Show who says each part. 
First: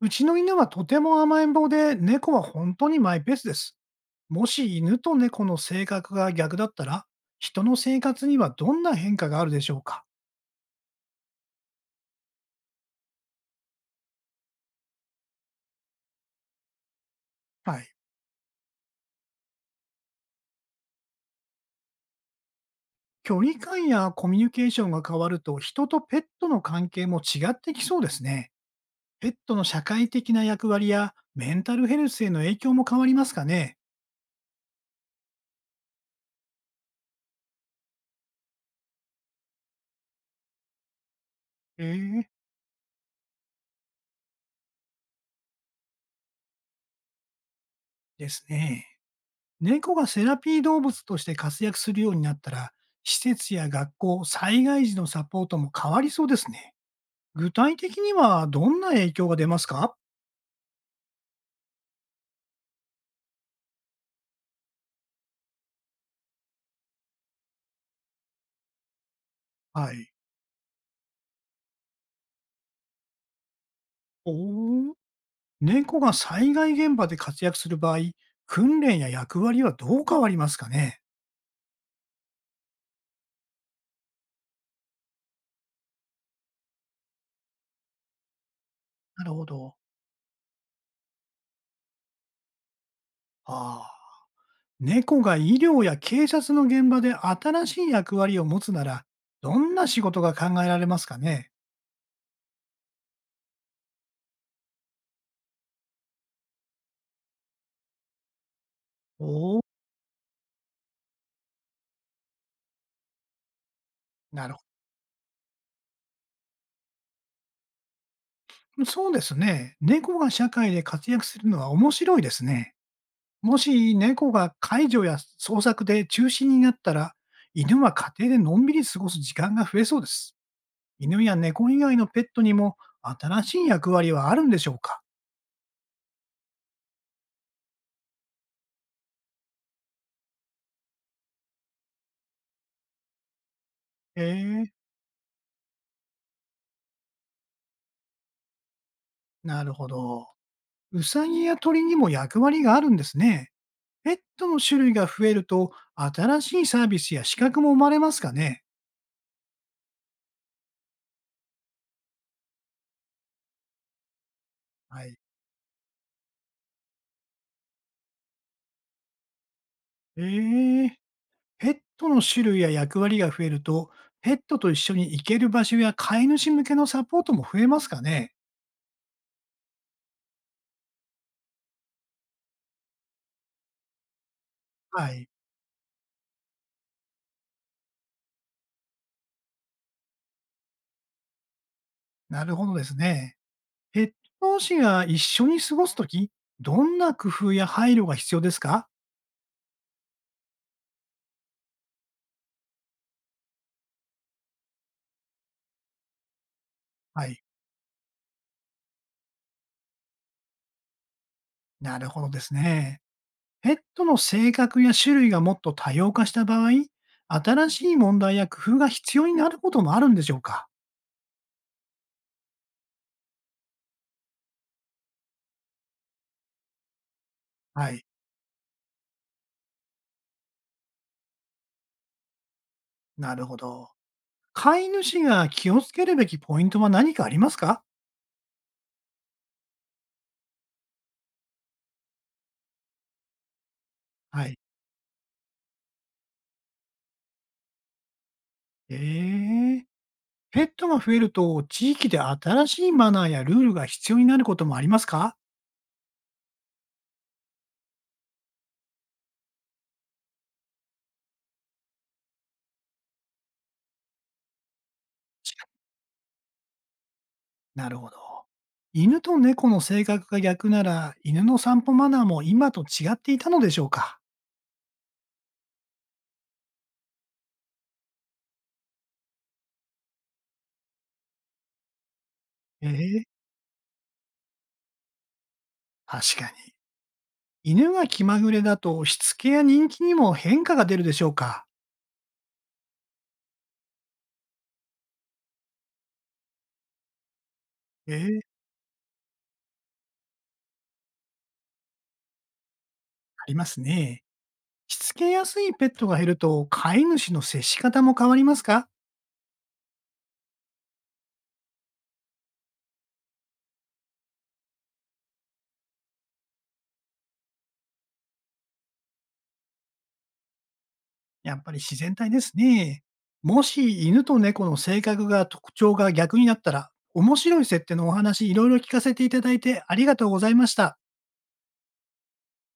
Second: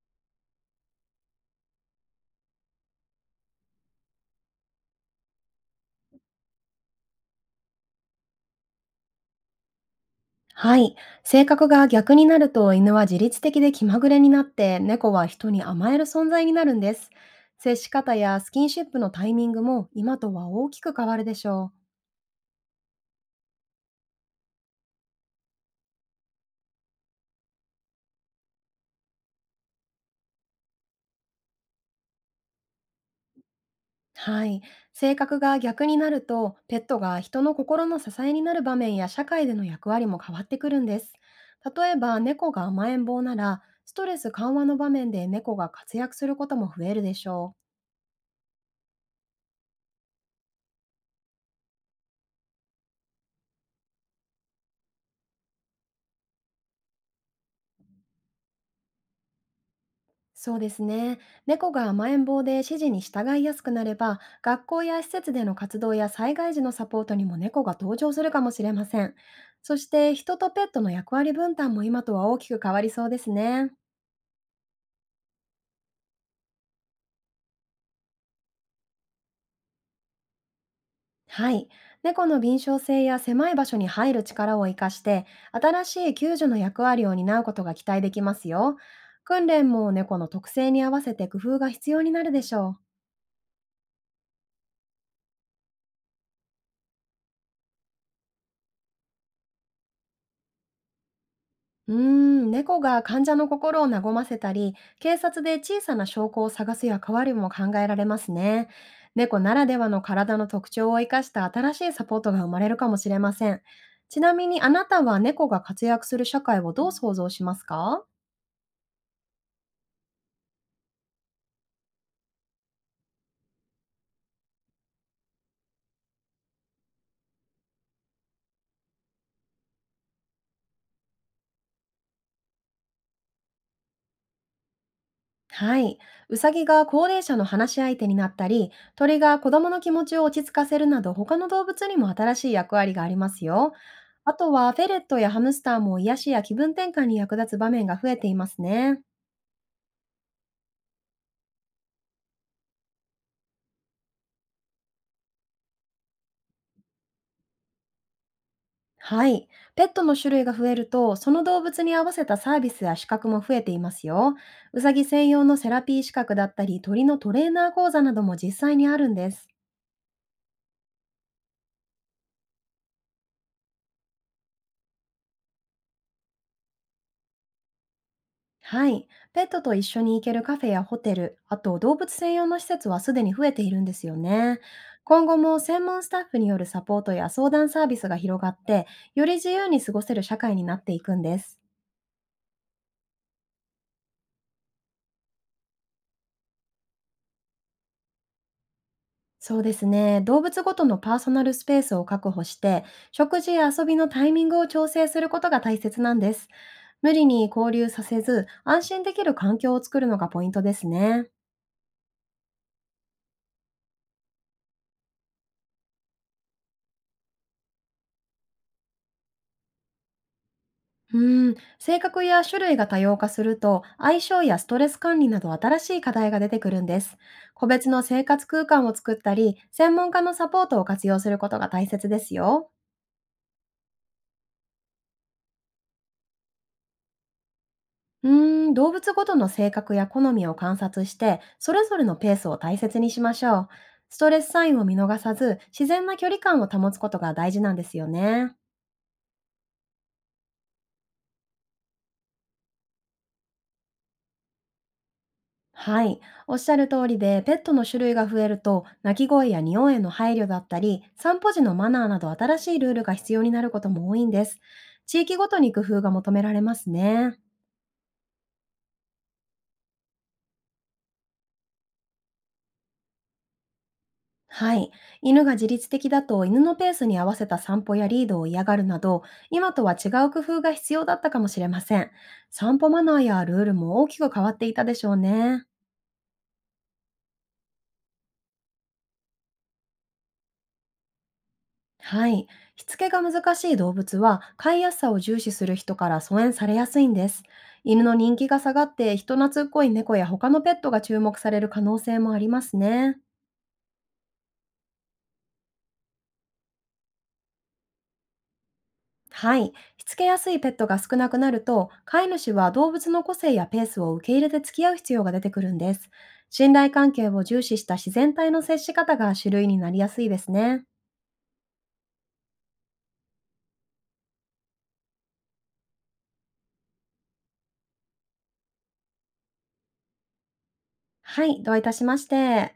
Speaker 1: うちの犬はとても甘えん坊で、猫は本当にマイペースです。もし犬と猫の性格が逆だったら、人の生活にはどんな変化があるでしょうか？
Speaker 2: はい。性格が逆になると犬は自律的で気まぐれになって、猫は人に甘える存在になるんです。接
Speaker 1: は
Speaker 2: し
Speaker 1: い。
Speaker 2: 方やスキンシップのタイミングも今とは大きく変わるでしょう。
Speaker 1: 距離感やコミュニケーションが変わると、人とペットの関係も違ってきそうですね。ペットの社会的な役割やメンタルヘルスへの影響も変わりますかね？
Speaker 2: はい。性格が逆になるとペットが人の心の支えになる場面や社会での役割も変わってくるんです。例えば
Speaker 1: ええ、
Speaker 2: 猫が甘えん坊なら、ストレス緩和の場面で猫が活躍することも増えるでしょう。
Speaker 1: ですね。猫がセラピー動物として活躍するようになったら、施設や学校、災害時のサポートも変わりそうですね。具体的にはどんな影響が出ますか？
Speaker 2: そうですね。猫が甘えん坊で指示に従いやすくなれば、学校や施設での活動や災害時のサポートにも猫が登場するかもしれません。そし
Speaker 1: はい。
Speaker 2: て人とペットの役割分担も今とは大きく変わりそうですね。
Speaker 1: おお、猫が災害現場で活躍する場合、訓練や役割はどう変わりますかね？
Speaker 2: はい。猫の敏捷性や狭い場所に入る力を活かして、新しい救助の役割を担うことが期待できますよ。
Speaker 1: なるほ
Speaker 2: 訓練
Speaker 1: ど。
Speaker 2: も猫の特性に合わせて工夫が必要になるでしょう。
Speaker 1: ああ。猫が医療や警察の現場で新しい役割を持つなら、どんな仕事が考えられますかね？
Speaker 2: うーん、猫が患者の心を和ませたり、警察で小さな証拠を探す役割も考えられますね。猫な
Speaker 1: おお、
Speaker 2: らではの体の特徴を生かした新しいサポートが生まれるかもしれません。ちなみ
Speaker 1: なる
Speaker 2: に、
Speaker 1: ほ
Speaker 2: あ
Speaker 1: ど。
Speaker 2: なたは猫が活躍する社会をどう想像しますか？
Speaker 1: そうですね。猫が社会で活躍するのは面白いですね。もし猫が介助や捜索で中止になったら、犬は家庭でのんびり過ごす時間が増えそうです。犬や猫以外のペットにも新しい役割はあるんでしょうか？
Speaker 2: はい。うさぎが高齢者の話し相手になったり、鳥が子供の気持ちを落ち着かせるなど、他の動物にも新しい役割がありますよ。
Speaker 1: へ
Speaker 2: あと
Speaker 1: え。
Speaker 2: は、フェレットやハムスターも癒しや気分転換に役立つ場面が増えていますね。
Speaker 1: なるほど。うさぎや鳥にも役割があるんですね。ペットの種類が増えると、新しいサービスや資格も生まれますかね？
Speaker 2: はい。ペットの種類が増えると、その動物に合わせたサービスや資格も増えていますよ。うさぎ
Speaker 1: はい。
Speaker 2: 専用のセラピー資格だったり、鳥のトレーナー講座なども実際にあるんです。
Speaker 1: ええ、ペットの種類や役割が増えると、ペットと一緒に行ける場所や飼い主向けのサポートも増えますかね？
Speaker 2: はい。ペットと一緒に行けるカフェやホテル、あと動物専用の施設はすでに増えているんですよね。
Speaker 1: は
Speaker 2: 今
Speaker 1: い。
Speaker 2: 後も専門スタッフによるサポートや相談サービスが広がって、より自由に過ごせる社会になっていくんです。
Speaker 1: なるほどですね。ペット同士が一緒に過ごすとき、どんな工夫や配慮が必要ですか？
Speaker 2: そうですね。動物ごとのパーソナルスペースを確保して、食事や遊びのタイミングを調整することが大切なんです。無理
Speaker 1: はい。
Speaker 2: に交流させず、安心できる環境を作るのがポイントですね。
Speaker 1: なるほどですね。ペットの性格や種類がもっと多様化した場合、新しい問題や工夫が必要になることもあるんでしょうか？
Speaker 2: うーん、性格や種類が多様化すると、相性やストレス管理など新しい課題が出てくるんです。個別
Speaker 1: は
Speaker 2: の
Speaker 1: い。
Speaker 2: 生活空間を作ったり、専門家のサポートを活用することが大切ですよ。
Speaker 1: なるほど。飼い主が気をつけるべきポイントは何かありますか？
Speaker 2: うーん、動物ごとの性格や好みを観察して、それぞれのペースを大切にしましょう。ストレ
Speaker 1: は
Speaker 2: ス
Speaker 1: い。
Speaker 2: サインを見逃さず、自然な距離感を保つことが大事なんですよね。
Speaker 1: えー。ペットが増えると、地域で新しいマナーやルールが必要になることもありますか？
Speaker 2: はい、おっしゃる通りで、ペットの種類が増えると、鳴き声や匂いへの配慮だったり、散歩時のマナーなど新しいルールが必要になることも多いんです。地域ごとに工夫が求められますね。
Speaker 1: なるほど。犬と猫の性格が逆なら、犬の散歩マナーも今と違っていたのでしょうか？
Speaker 2: はい、犬が自律的だと、犬のペースに合わせた散歩やリードを嫌がるなど、今とは違う工夫が必要だったかもしれません。散歩マナー
Speaker 1: ええ、
Speaker 2: やルールも大きく変わっていたでしょうね。
Speaker 1: 確かに。犬が気まぐれだと、しつけや人気にも変化が出るでしょうか？
Speaker 2: はい。しつけが難しい動物は、飼いやすさを重視する人から疎遠されやすいんです。犬の人
Speaker 1: え
Speaker 2: 気が
Speaker 1: え、
Speaker 2: 下がって、人懐っこい猫や他のペットが注目される可能性もありますね。
Speaker 1: ありますね。しつけやすいペットが減ると、飼い主の接し方も変わりますか？
Speaker 2: はい。しつけやすいペットが少なくなると、飼い主は動物の個性やペースを受け入れて付き合う必要が出てくるんです。信頼関係を重視した自然体の接し方が種類になりやすいですね。
Speaker 1: やっぱり自然体ですね。もし犬と猫の性格が特徴が逆になったら、面白い設定のお話いろいろ聞かせていただいてありがとうございました。
Speaker 2: はい。どういたしまして。